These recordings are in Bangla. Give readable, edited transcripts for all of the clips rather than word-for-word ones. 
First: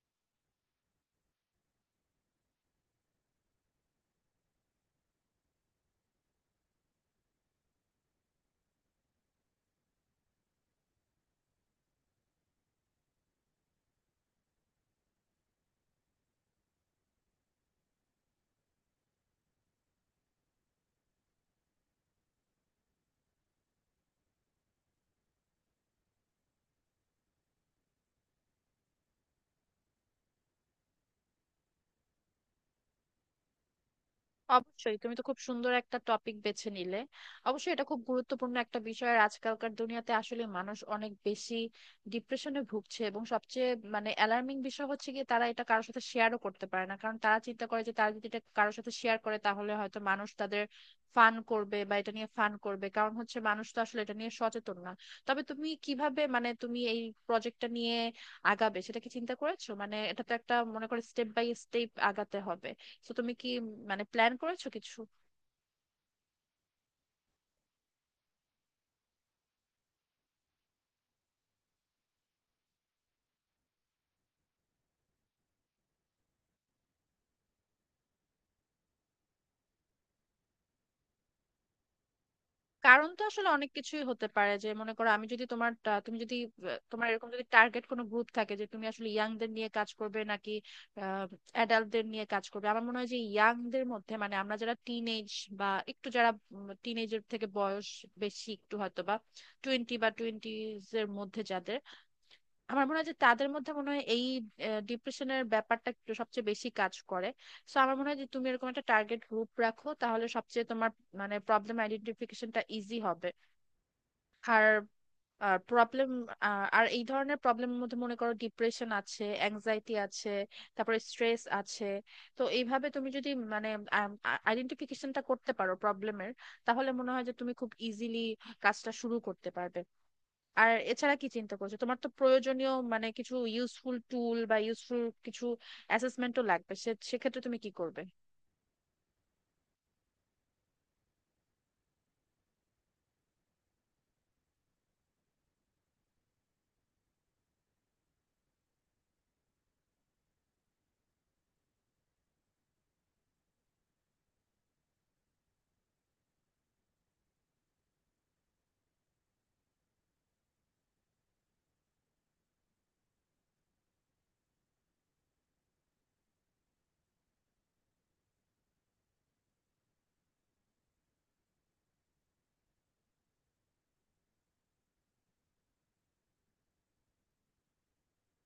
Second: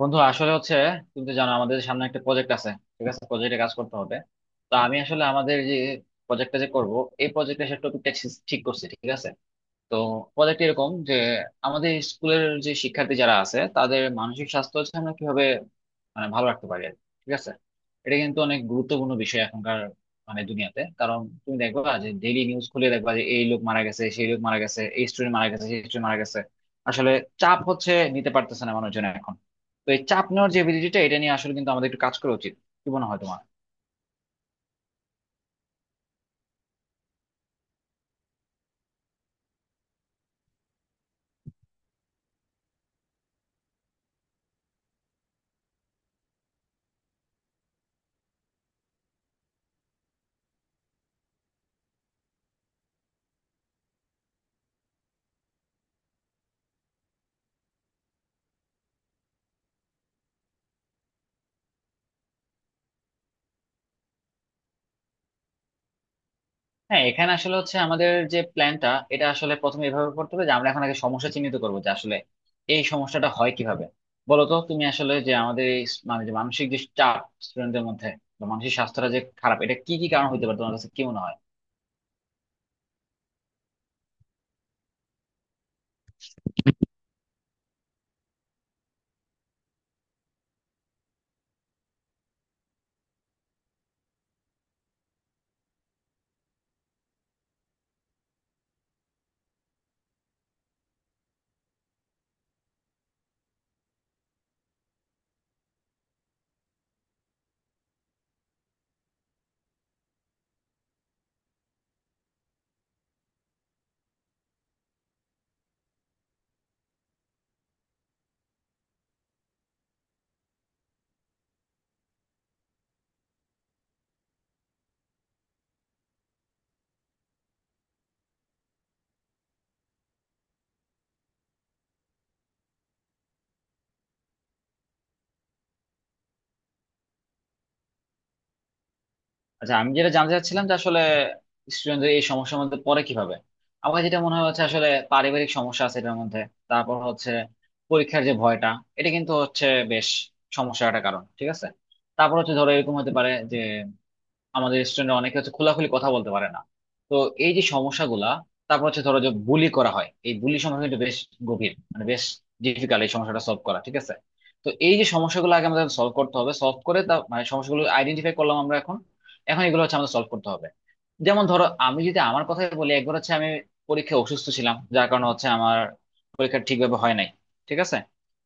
বন্ধু আসলে হচ্ছে তুমি তো জানো আমাদের সামনে একটা প্রজেক্ট আছে। ঠিক আছে, প্রজেক্টে কাজ করতে হবে। তো আমি আসলে আমাদের যে প্রজেক্টটা যে করব, এই প্রজেক্টে সে টপিকটা ঠিক করছি, ঠিক আছে। তো প্রজেক্ট এরকম যে আমাদের স্কুলের যে শিক্ষার্থী যারা আছে তাদের মানসিক স্বাস্থ্য হচ্ছে আমরা কিভাবে মানে ভালো রাখতে পারি আর কি। ঠিক আছে, এটা কিন্তু অনেক গুরুত্বপূর্ণ বিষয় এখনকার মানে দুনিয়াতে, কারণ তুমি দেখবা যে ডেইলি নিউজ খুলে দেখবা যে এই লোক মারা গেছে, সেই লোক মারা গেছে, এই স্টুডেন্ট মারা গেছে, সেই স্টুডেন্ট মারা গেছে। আসলে চাপ হচ্ছে, নিতে পারতেছে না মানুষজন এখন। তো এই চাপ নেওয়ার যে এবিলিটিটা, এটা নিয়ে আসলে কিন্তু আমাদের একটু কাজ করা উচিত। কি মনে হয় তোমার? অবশ্যই, তুমি তো খুব সুন্দর একটা টপিক বেছে নিলে। অবশ্যই এটা খুব গুরুত্বপূর্ণ একটা বিষয়। আর আজকালকার দুনিয়াতে আসলে মানুষ অনেক বেশি ডিপ্রেশনে ভুগছে, এবং সবচেয়ে মানে অ্যালার্মিং বিষয় হচ্ছে গিয়ে তারা এটা কারোর সাথে শেয়ারও করতে পারে না, কারণ তারা চিন্তা করে যে তারা যদি এটা কারোর সাথে শেয়ার করে তাহলে হয়তো মানুষ তাদের ফান করবে বা এটা নিয়ে ফান করবে। কারণ হচ্ছে মানুষ তো আসলে এটা নিয়ে সচেতন না। তবে তুমি কিভাবে, মানে তুমি এই প্রজেক্টটা নিয়ে আগাবে সেটা কি চিন্তা করেছো? মানে এটা তো একটা মনে করে স্টেপ বাই স্টেপ আগাতে হবে। তো তুমি কি মানে প্ল্যান করেছো কিছু? হ্যাঁ, এখানে আসলে হচ্ছে আমাদের যে প্ল্যানটা, এটা আসলে প্রথমে এভাবে করতে হবে যে আমরা এখন আগে সমস্যা চিহ্নিত করবো যে আসলে এই সমস্যাটা হয় কিভাবে। বলো তো তুমি আসলে যে আমাদের এই মানে যে মানসিক যে চাপ স্টুডেন্টদের মধ্যে বা মানসিক স্বাস্থ্যটা যে খারাপ, এটা কি কি কারণ হতে পারে, তোমার কাছে কি মনে হয়? কারণ তো আসলে অনেক কিছুই হতে পারে। যে মনে করো, আমি যদি তুমি যদি তোমার এরকম যদি টার্গেট কোনো গ্রুপ থাকে যে তুমি আসলে ইয়াংদের নিয়ে কাজ করবে নাকি অ্যাডাল্টদের নিয়ে কাজ করবে। আমার মনে হয় যে ইয়াংদের মধ্যে, মানে আমরা যারা টিনেজ বা একটু যারা টিনেজের থেকে বয়স বেশি একটু হয়তো, বা টোয়েন্টি বা টোয়েন্টিজ এর মধ্যে যাদের, আমার মনে হয় যে তাদের মধ্যে মনে হয় এই ডিপ্রেশনের ব্যাপারটা একটু সবচেয়ে বেশি কাজ করে। সো আমার মনে হয় যে তুমি এরকম একটা টার্গেট গ্রুপ রাখো, তাহলে সবচেয়ে তোমার মানে প্রবলেম আইডেন্টিফিকেশনটা ইজি হবে। আর প্রবলেম আর এই ধরনের প্রবলেমের মধ্যে মনে করো ডিপ্রেশন আছে, অ্যাংজাইটি আছে, তারপরে স্ট্রেস আছে। তো এইভাবে তুমি যদি মানে আইডেন্টিফিকেশনটা করতে পারো প্রবলেমের, তাহলে মনে হয় যে তুমি খুব ইজিলি কাজটা শুরু করতে পারবে। আর এছাড়া কি চিন্তা করছো? তোমার তো প্রয়োজনীয় মানে কিছু ইউজফুল টুল বা ইউজফুল কিছু অ্যাসেসমেন্টও লাগবে। সে সেক্ষেত্রে তুমি কি করবে? আচ্ছা, আমি যেটা জানতে চাচ্ছিলাম যে আসলে স্টুডেন্টদের এই সমস্যার মধ্যে পড়ে কিভাবে। আমার যেটা মনে হয় হচ্ছে আসলে পারিবারিক সমস্যা আছে এটার মধ্যে। তারপর হচ্ছে পরীক্ষার যে ভয়টা, এটা কিন্তু হচ্ছে বেশ সমস্যার একটা কারণ, ঠিক আছে। তারপর হচ্ছে ধরো এরকম হতে পারে যে আমাদের স্টুডেন্ট অনেকে হচ্ছে খোলাখুলি কথা বলতে পারে না। তো এই যে সমস্যাগুলা। তারপর হচ্ছে ধরো যে বুলি করা হয়, এই বুলি সমস্যা কিন্তু বেশ গভীর মানে বেশ ডিফিকাল্ট এই সমস্যাটা সলভ করা, ঠিক আছে। তো এই যে সমস্যাগুলো আগে আমাদের সলভ করতে হবে, সলভ করে তা মানে সমস্যাগুলো আইডেন্টিফাই করলাম আমরা এখন, এখন এগুলো হচ্ছে আমাদের সলভ করতে হবে। যেমন ধরো আমি যদি আমার কথাই বলি, একবার হচ্ছে আমি পরীক্ষায় অসুস্থ ছিলাম যার কারণে হচ্ছে আমার পরীক্ষা ঠিকভাবে হয় নাই, ঠিক আছে।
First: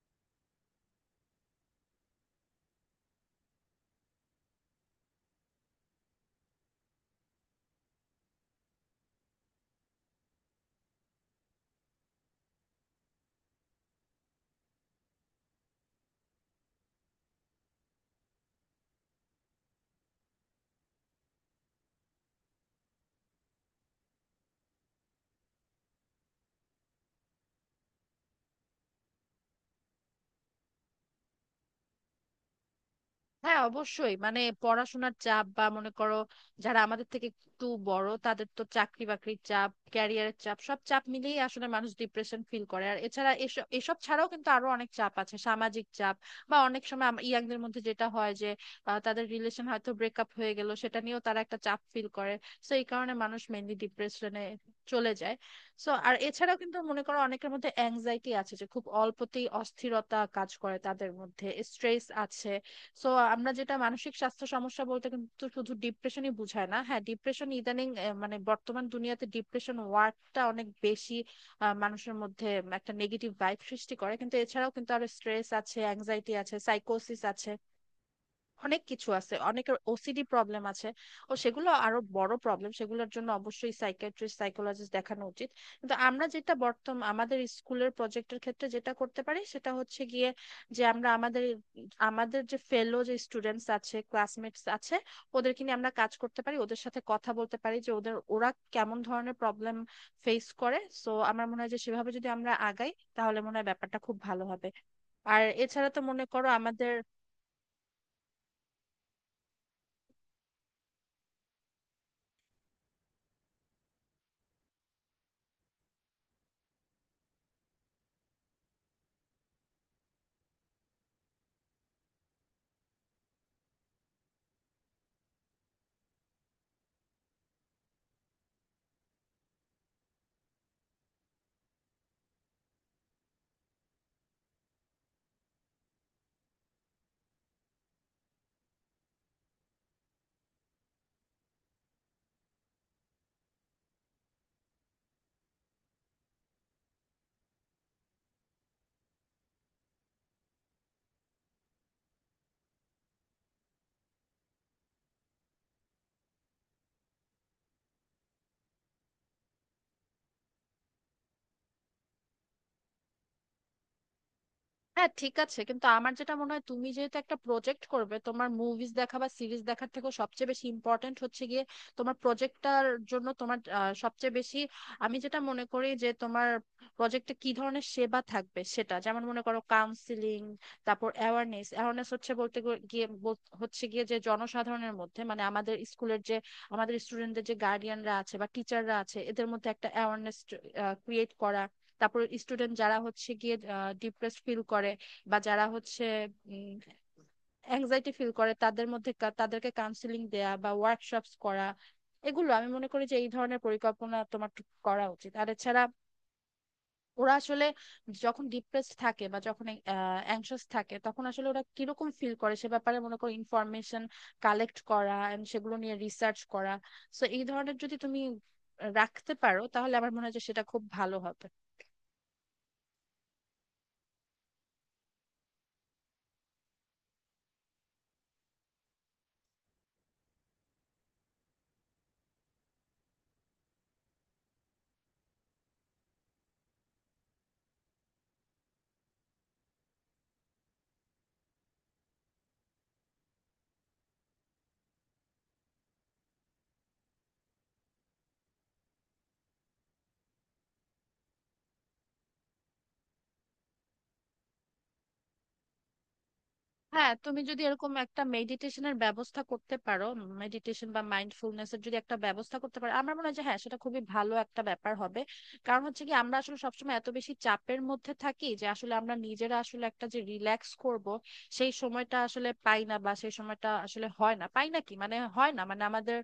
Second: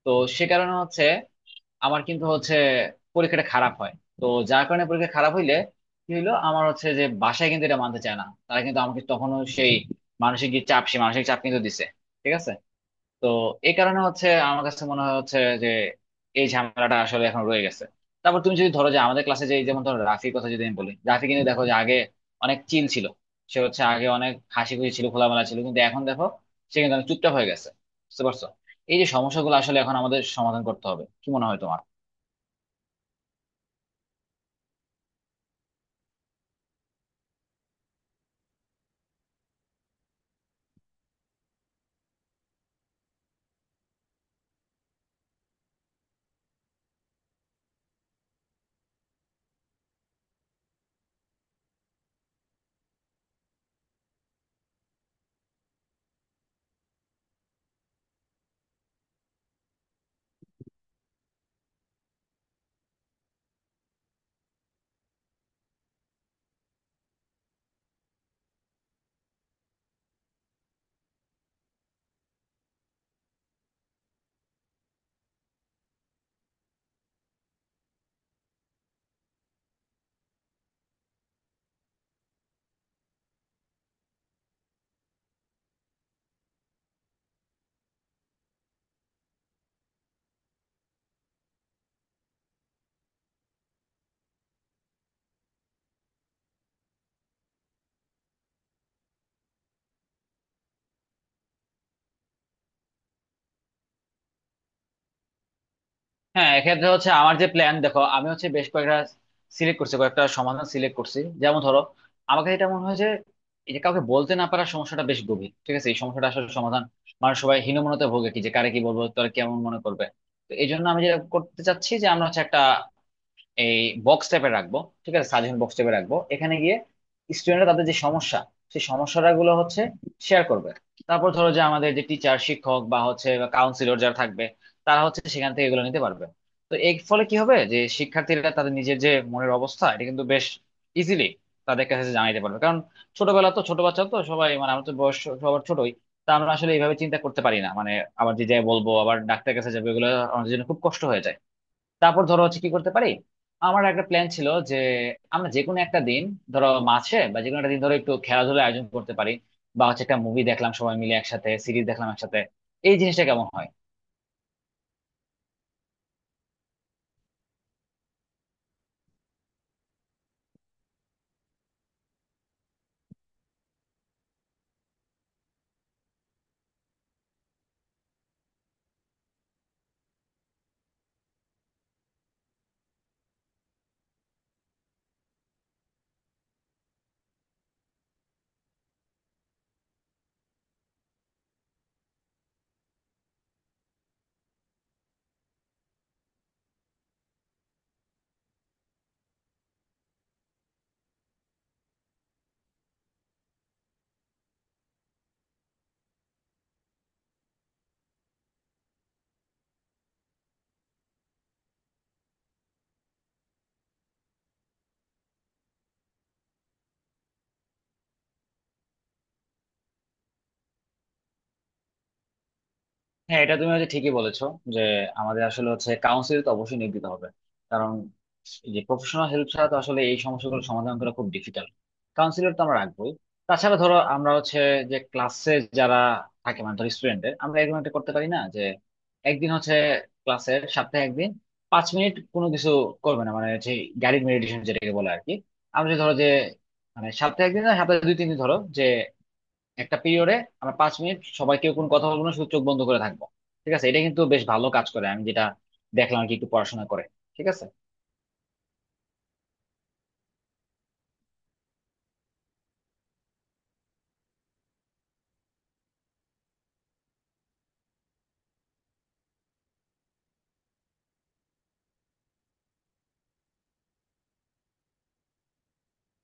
তো সে কারণে হচ্ছে আমার কিন্তু হচ্ছে পরীক্ষাটা খারাপ হয়। তো যার কারণে পরীক্ষা খারাপ হইলে কি হইলো, আমার হচ্ছে যে বাসায় কিন্তু এটা মানতে চায় না, তারা কিন্তু আমাকে তখনও সেই মানসিক যে চাপ, সেই মানসিক চাপ কিন্তু দিছে, ঠিক আছে। তো এই কারণে হচ্ছে আমার কাছে মনে হয় হচ্ছে যে এই ঝামেলাটা আসলে এখন রয়ে গেছে। তারপর তুমি যদি ধরো যে আমাদের ক্লাসে যে, যেমন ধরো রাফির কথা যদি আমি বলি, রাফি কিন্তু দেখো যে আগে অনেক চিল ছিল, সে হচ্ছে আগে অনেক হাসি খুশি ছিল, খোলামেলা ছিল, কিন্তু এখন দেখো সে কিন্তু অনেক চুপচাপ হয়ে গেছে। বুঝতে পারছো? এই যে সমস্যাগুলো আসলে এখন আমাদের সমাধান করতে হবে, কি মনে হয় তোমার? হ্যাঁ, অবশ্যই। মানে পড়াশোনার চাপ বা মনে করো যারা আমাদের থেকে একটু বড় তাদের তো চাকরি বাকরির চাপ, ক্যারিয়ারের চাপ, সব চাপ মিলিয়ে আসলে মানুষ ডিপ্রেশন ফিল করে। আর এছাড়া এসব এসব ছাড়াও কিন্তু আরো অনেক চাপ আছে, সামাজিক চাপ। বা অনেক সময় ইয়াংদের মধ্যে যেটা হয় যে তাদের রিলেশন হয়তো ব্রেকআপ হয়ে গেল, সেটা নিয়েও তারা একটা চাপ ফিল করে। সো এই কারণে মানুষ মেনলি ডিপ্রেশনে চলে যায়। সো আর এছাড়াও কিন্তু মনে করো অনেকের মধ্যে অ্যাংজাইটি আছে, যে খুব অল্পতেই অস্থিরতা কাজ করে তাদের মধ্যে, স্ট্রেস আছে। সো আমরা যেটা মানসিক স্বাস্থ্য সমস্যা বলতে কিন্তু শুধু ডিপ্রেশনই বোঝায় না। হ্যাঁ, ডিপ্রেশন ইদানিং মানে বর্তমান দুনিয়াতে ডিপ্রেশন ওয়ার্ডটা অনেক বেশি মানুষের মধ্যে একটা নেগেটিভ ভাইব সৃষ্টি করে, কিন্তু এছাড়াও কিন্তু আরো স্ট্রেস আছে, অ্যাংজাইটি আছে, সাইকোসিস আছে, অনেক কিছু আছে, অনেকের ওসিডি প্রবলেম আছে। ও সেগুলো আরো বড় প্রবলেম, সেগুলোর জন্য অবশ্যই সাইকিয়াট্রিস্ট, সাইকোলজিস্ট দেখানো উচিত। কিন্তু আমরা যেটা বর্তমান আমাদের স্কুলের প্রজেক্টের ক্ষেত্রে যেটা করতে পারি সেটা হচ্ছে গিয়ে যে আমরা আমাদের আমাদের যে ফেলো, যে স্টুডেন্টস আছে, ক্লাসমেটস আছে, ওদেরকে নিয়ে আমরা কাজ করতে পারি, ওদের সাথে কথা বলতে পারি, যে ওরা কেমন ধরনের প্রবলেম ফেস করে। সো আমার মনে হয় যে সেভাবে যদি আমরা আগাই তাহলে মনে হয় ব্যাপারটা খুব ভালো হবে। আর এছাড়া তো মনে করো হ্যাঁ, এক্ষেত্রে আমাদের হচ্ছে আমার যে প্ল্যান, দেখো আমি হচ্ছে বেশ কয়েকটা সিলেক্ট করছি, কয়েকটা সমাধান সিলেক্ট করছি। যেমন ধরো আমার কাছে এটা মনে হয় যে এই যে কাউকে বলতে না পারার সমস্যাটা বেশ গভীর, ঠিক আছে, এই সমস্যাটা আসলে সমাধান, মানুষ সবাই হীনমন্যতায় ভোগে, কি যে কারে কি বলবো, তোরা কেমন মনে করবে। তো এই জন্য আমি যেটা করতে চাচ্ছি যে আমরা হচ্ছে একটা এই বক্স টাইপে রাখবো, ঠিক আছে, সাজেশন বক্স টাইপে রাখবো। এখানে গিয়ে স্টুডেন্টরা তাদের যে সমস্যা, সেই সমস্যাগুলো হচ্ছে শেয়ার করবে। তারপর ধরো যে আমাদের যে টিচার শিক্ষক বা হচ্ছে কাউন্সিলর যারা থাকবে, তারা হচ্ছে সেখান থেকে এগুলো নিতে পারবে। তো এর ফলে কি হবে যে শিক্ষার্থীরা তাদের নিজের যে মনের অবস্থা, এটা কিন্তু বেশ ইজিলি তাদের কাছে জানাইতে পারবে। কারণ ছোটবেলা তো, ছোট বাচ্চা তো সবাই, মানে আমার তো বয়স সবার ছোটই, তা আমরা আসলে এইভাবে চিন্তা করতে পারি না মানে আবার যে যাই বলবো আবার ডাক্তারের কাছে যাবে, এগুলো আমাদের জন্য খুব কষ্ট হয়ে যায়। তারপর ধরো হচ্ছে কি করতে পারি, আমার একটা প্ল্যান ছিল যে আমরা যে কোনো একটা দিন, ধরো মাসে বা যে কোনো একটা দিন ধরো, একটু খেলাধুলা আয়োজন করতে পারি। বা হচ্ছে একটা মুভি দেখলাম সবাই মিলে একসাথে, সিরিজ দেখলাম একসাথে, এই জিনিসটা কেমন হয়? হ্যাঁ, ঠিক আছে। কিন্তু আমার যেটা মনে হয়, তুমি যেহেতু একটা প্রজেক্ট করবে, তোমার মুভিজ দেখা বা সিরিজ দেখার থেকে সবচেয়ে বেশি ইম্পর্টেন্ট হচ্ছে গিয়ে তোমার প্রজেক্টটার জন্য তোমার সবচেয়ে বেশি, আমি যেটা মনে করি যে তোমার প্রজেক্টে কি ধরনের সেবা থাকবে সেটা, যেমন মনে করো কাউন্সিলিং, তারপর অ্যাওয়ারনেস। অ্যাওয়ারনেস হচ্ছে বলতে হচ্ছে গিয়ে যে জনসাধারণের মধ্যে, মানে আমাদের স্কুলের যে আমাদের স্টুডেন্টদের যে গার্ডিয়ানরা আছে বা টিচাররা আছে, এদের মধ্যে একটা অ্যাওয়ারনেস ক্রিয়েট করা। তারপর স্টুডেন্ট যারা হচ্ছে গিয়ে ডিপ্রেসড ফিল করে বা যারা হচ্ছে অ্যাংজাইটি ফিল করে, তাদের মধ্যে তাদেরকে কাউন্সিলিং দেয়া বা ওয়ার্কশপস করা। এগুলো আমি মনে করি যে এই ধরনের পরিকল্পনা তোমার করা উচিত। আর এছাড়া, ওরা আসলে যখন ডিপ্রেসড থাকে বা যখন অ্যাংশাস থাকে তখন আসলে ওরা কিরকম ফিল করে সে ব্যাপারে মনে করো ইনফরমেশন কালেক্ট করা এন্ড সেগুলো নিয়ে রিসার্চ করা। সো এই ধরনের যদি তুমি রাখতে পারো তাহলে আমার মনে হয় যে সেটা খুব ভালো হবে। হ্যাঁ, এটা তুমি হচ্ছে ঠিকই বলেছো যে আমাদের আসলে হচ্ছে কাউন্সিল তো অবশ্যই নিয়োগ দিতে হবে, কারণ এই যে প্রফেশনাল হেল্প ছাড়া তো আসলে এই সমস্যাগুলো সমাধান করা খুব ডিফিকাল্ট। কাউন্সিলর তো আমরা রাখবোই। তাছাড়া ধরো আমরা হচ্ছে যে ক্লাসে যারা থাকে মানে ধরো স্টুডেন্টদের, আমরা এরকম একটা করতে পারি না যে একদিন হচ্ছে ক্লাসের, সপ্তাহে একদিন 5 মিনিট কোনো কিছু করবে না মানে হচ্ছে গাইডেড মেডিটেশন যেটাকে বলে আর কি। আমরা যে ধরো যে মানে সপ্তাহে একদিন না, সপ্তাহে দুই তিন দিন ধরো যে একটা পিরিয়ডে আমরা 5 মিনিট সবাই কেউ কোনো কথা বলবো না, শুধু চোখ বন্ধ করে থাকবো। ঠিক আছে, এটা কিন্তু বেশ ভালো কাজ করে, আমি যেটা দেখলাম আর কি একটু পড়াশোনা করে। হ্যাঁ, তুমি ঠিক যদি আছে। এরকম একটা মেডিটেশনের ব্যবস্থা করতে পারো, মেডিটেশন বা মাইন্ডফুলনেস এর যদি একটা ব্যবস্থা করতে পারো, আমার মনে হয় যে হ্যাঁ, সেটা খুবই ভালো একটা ব্যাপার হবে। কারণ হচ্ছে কি, আমরা আসলে সবসময় এত বেশি চাপের মধ্যে থাকি যে আসলে আমরা নিজেরা আসলে একটা যে রিল্যাক্স করব, সেই সময়টা আসলে পাই না, বা সেই সময়টা আসলে হয় না পাই না কি মানে হয় না, মানে আমাদের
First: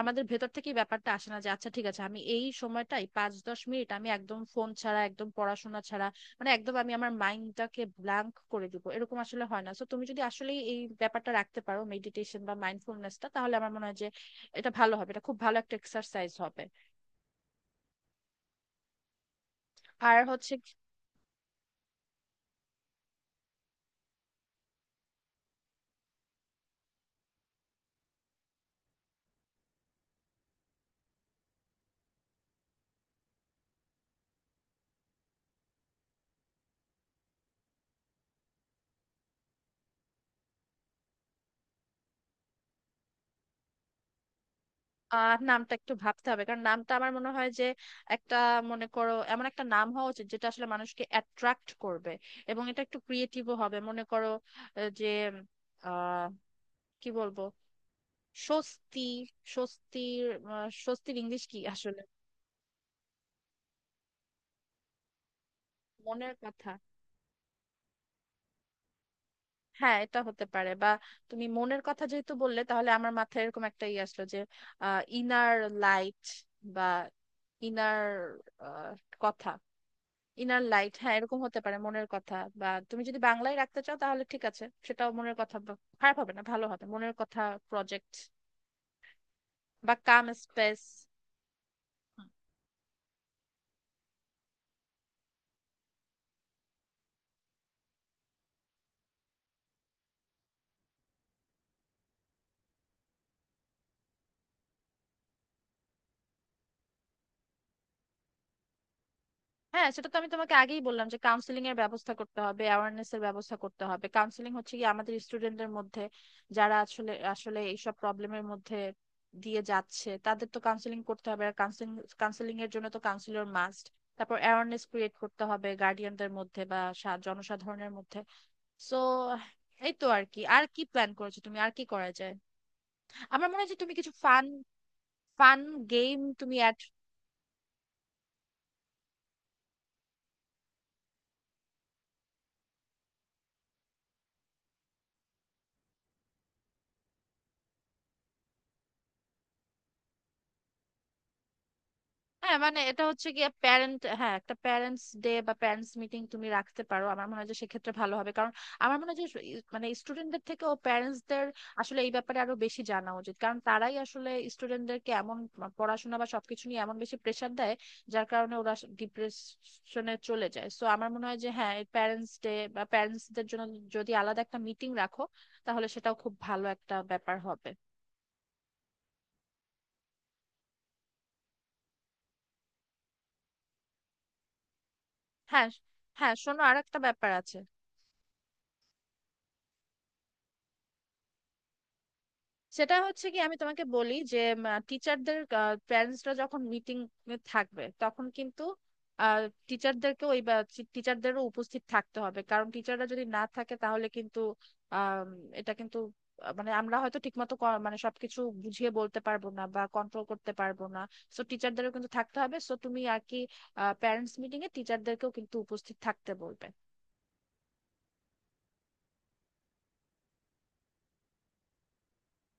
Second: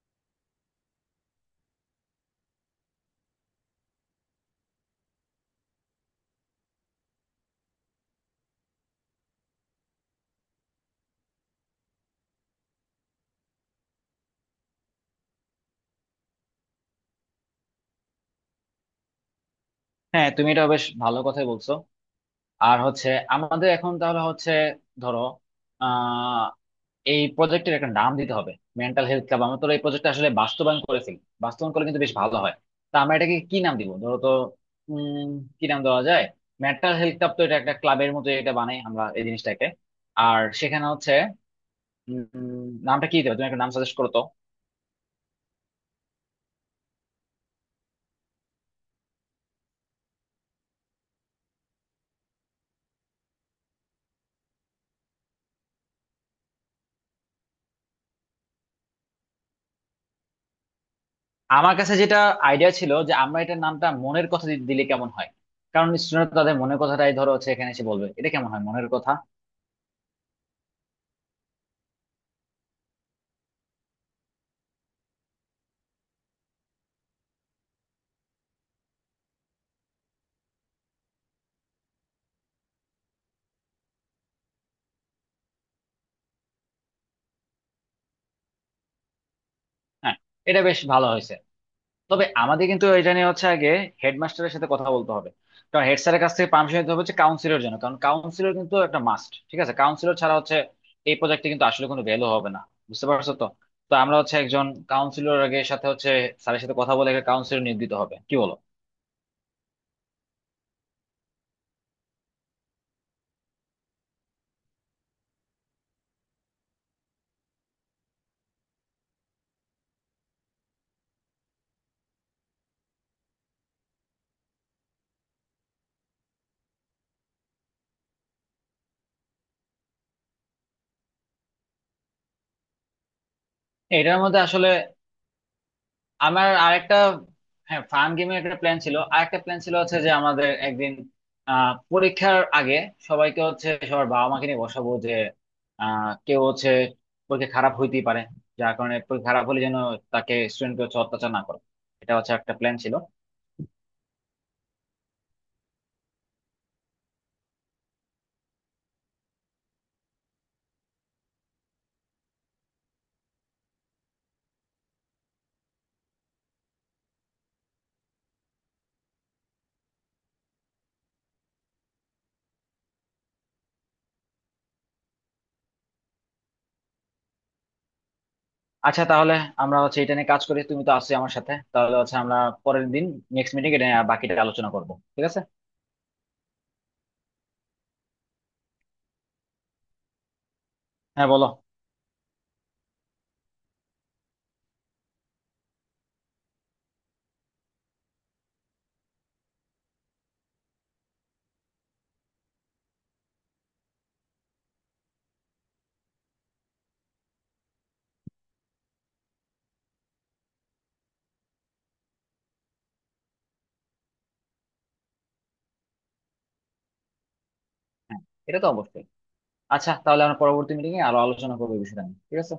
আমাদের ভেতর থেকে এই ব্যাপারটা আসে না যে আচ্ছা, ঠিক আছে, আমি এই সময়টাই পাঁচ দশ মিনিট আমি একদম ফোন ছাড়া, একদম পড়াশোনা ছাড়া, মানে একদম আমি আমার মাইন্ডটাকে ব্ল্যাঙ্ক করে দিব, এরকম আসলে হয় না। তো তুমি যদি আসলে এই ব্যাপারটা রাখতে পারো, মেডিটেশন বা মাইন্ডফুলনেসটা, তাহলে আমার মনে হয় যে এটা ভালো হবে, এটা খুব ভালো একটা এক্সারসাইজ হবে। আর হ্যাঁ, তুমি হচ্ছে এটা বেশ ভালো কথাই বলছো। আর হচ্ছে আমাদের এখন তাহলে হচ্ছে ধরো আহ এই প্রজেক্টের একটা নাম দিতে হবে। মেন্টাল হেলথ ক্লাব আমরা তো এই প্রজেক্টটা আসলে বাস্তবায়ন করেছি, বাস্তবায়ন করলে কিন্তু বেশ ভালো হয়। তা আমরা এটাকে কি নাম দিব ধরো তো। উম কি নাম দেওয়া যায়? মেন্টাল হেলথ ক্লাব তো, এটা একটা ক্লাবের মতো এটা বানাই আমরা এই জিনিসটাকে। আর সেখানে হচ্ছে নামটা কি দেবে? তুমি একটা নাম সাজেস্ট করো তো। নামটা একটু ভাবতে হবে, কারণ নামটা আমার মনে হয় যে একটা, মনে করো এমন একটা নাম হওয়া উচিত যেটা আসলে মানুষকে অ্যাট্রাক্ট করবে, এবং এটা একটু ক্রিয়েটিভও হবে। মনে করো যে আহ কি বলবো, স্বস্তি, স্বস্তির, স্বস্তির ইংলিশ কি আমার কাছে আসলে? যেটা আইডিয়া ছিল যে আমরা এটার নামটা মনের কথা দিলে কেমন হয়। কারণ স্টুডেন্ট মনের তাদের কথা, মনের কথাটাই ধরো হচ্ছে এখানে এসে বলবে, এটা কেমন হয় মনের কথা? হ্যাঁ এটা হতে পারে। বা তুমি মনের কথা যেহেতু বললে, তাহলে আমার মাথায় এরকম একটা ই আসলো যে ইনার লাইট, বা ইনার কথা। ইনার লাইট, হ্যাঁ এরকম হতে পারে, মনের কথা। বা তুমি যদি বাংলায় রাখতে চাও তাহলে ঠিক আছে, সেটাও মনের কথা বা- খারাপ হবে না, ভালো হবে, মনের কথা প্রজেক্ট। বা হ্যাঁ, কাম এটা স্পেস। বেশ ভালো হয়েছে। তবে আমাদের কিন্তু এটা নিয়ে হচ্ছে আগে হেডমাস্টারের সাথে কথা বলতে হবে, কারণ হেড স্যারের কাছ থেকে পারমিশন নিতে হবে হচ্ছে কাউন্সিলর জন্য, কারণ কাউন্সিলর কিন্তু একটা মাস্ট, ঠিক আছে, কাউন্সিলর ছাড়া হচ্ছে এই প্রজেক্টে কিন্তু আসলে কোনো ভ্যালু হবে না। বুঝতে পারছো তো? তো আমরা হচ্ছে একজন কাউন্সিলর আগে, সাথে হচ্ছে স্যারের সাথে কথা বলে একটা কাউন্সিলর নিয়োগ দিতে হবে, কি বলো? হ্যাঁ, সেটা তো আমি তোমাকে আগেই বললাম যে কাউন্সিলিং এর ব্যবস্থা করতে হবে, অ্যাওয়ারনেস এর ব্যবস্থা করতে হবে। কাউন্সিলিং হচ্ছে কি, আমাদের স্টুডেন্টদের মধ্যে যারা আসলে আসলে এইসব প্রবলেমের মধ্যে দিয়ে যাচ্ছে তাদের তো কাউন্সিলিং করতে হবে। আর কাউন্সিলিং কাউন্সিলিং এর জন্য তো কাউন্সিলর মাস্ট। তারপর অ্যাওয়ারনেস ক্রিয়েট করতে হবে গার্ডিয়ানদের মধ্যে বা জনসাধারণের মধ্যে। সো এই তো। আর কি আর কি প্ল্যান করেছো তুমি, আর কি করা যায়? আমার মনে হয় যে তুমি কিছু এটার মধ্যে ফান আসলে ফান গেম আমার তুমি অ্যাড আরেকটা, হ্যাঁ ফান গেমের একটা প্ল্যান ছিল। আরেকটা প্ল্যান ছিল হচ্ছে যে আমাদের একদিন পরীক্ষার আগে সবাইকে হচ্ছে সবার বাবা মাকে নিয়ে বসাবো যে কেউ হচ্ছে পরীক্ষা খারাপ হইতেই পারে, যার কারণে পরীক্ষা খারাপ হলে যেন তাকে স্টুডেন্টকে হচ্ছে অত্যাচার না করে, এটা হচ্ছে একটা হ্যাঁ, প্ল্যান মানে ছিল। এটা হচ্ছে গিয়ে প্যারেন্ট, হ্যাঁ, একটা প্যারেন্টস ডে বা প্যারেন্টস মিটিং তুমি রাখতে পারো। আমার মনে হয় যে সেক্ষেত্রে ভালো হবে, কারণ আমার মনে হয় যে মানে স্টুডেন্টদের থেকে ও প্যারেন্টসদের আসলে এই ব্যাপারে আরো বেশি জানা উচিত, কারণ তারাই আসলে স্টুডেন্টদেরকে এমন পড়াশোনা বা সবকিছু নিয়ে এমন বেশি প্রেসার দেয়, যার কারণে ওরা ডিপ্রেশনে চলে যায়। সো আমার মনে হয় যে হ্যাঁ, প্যারেন্টস ডে বা প্যারেন্টসদের জন্য যদি আলাদা একটা মিটিং রাখো, তাহলে সেটাও খুব ভালো একটা ব্যাপার হবে। আচ্ছা, তাহলে আমরা হচ্ছে এটা নিয়ে কাজ করি, তুমি তো আছো আমার সাথে, তাহলে হচ্ছে আমরা পরের দিন নেক্সট মিটিং এটা নিয়ে বাকিটা আলোচনা করবো, ঠিক আছে। হ্যাঁ। হ্যাঁ, শোনো, আর একটা ব্যাপার আছে। হ্যাঁ বলো। সেটা হচ্ছে কি, আমি তোমাকে বলি যে টিচারদের প্যারেন্টসরা যখন মিটিং থাকবে তখন কিন্তু টিচারদেরকে ওই টিচারদেরও উপস্থিত থাকতে হবে। কারণ টিচাররা যদি না থাকে তাহলে কিন্তু আম, এটা কিন্তু মানে আমরা হয়তো ঠিকমতো মানে সবকিছু বুঝিয়ে বলতে পারবো না বা কন্ট্রোল করতে পারবো না। সো টিচারদেরও কিন্তু থাকতে হবে। সো তুমি আর কি প্যারেন্টস মিটিং এ টিচারদেরকেও কিন্তু উপস্থিত থাকতে বলবে। হ্যাঁ, এটা তো অবশ্যই। আচ্ছা তাহলে আমরা পরবর্তী মিটিং এ আরো আলোচনা করবো এই বিষয়টা নিয়ে, ঠিক আছে।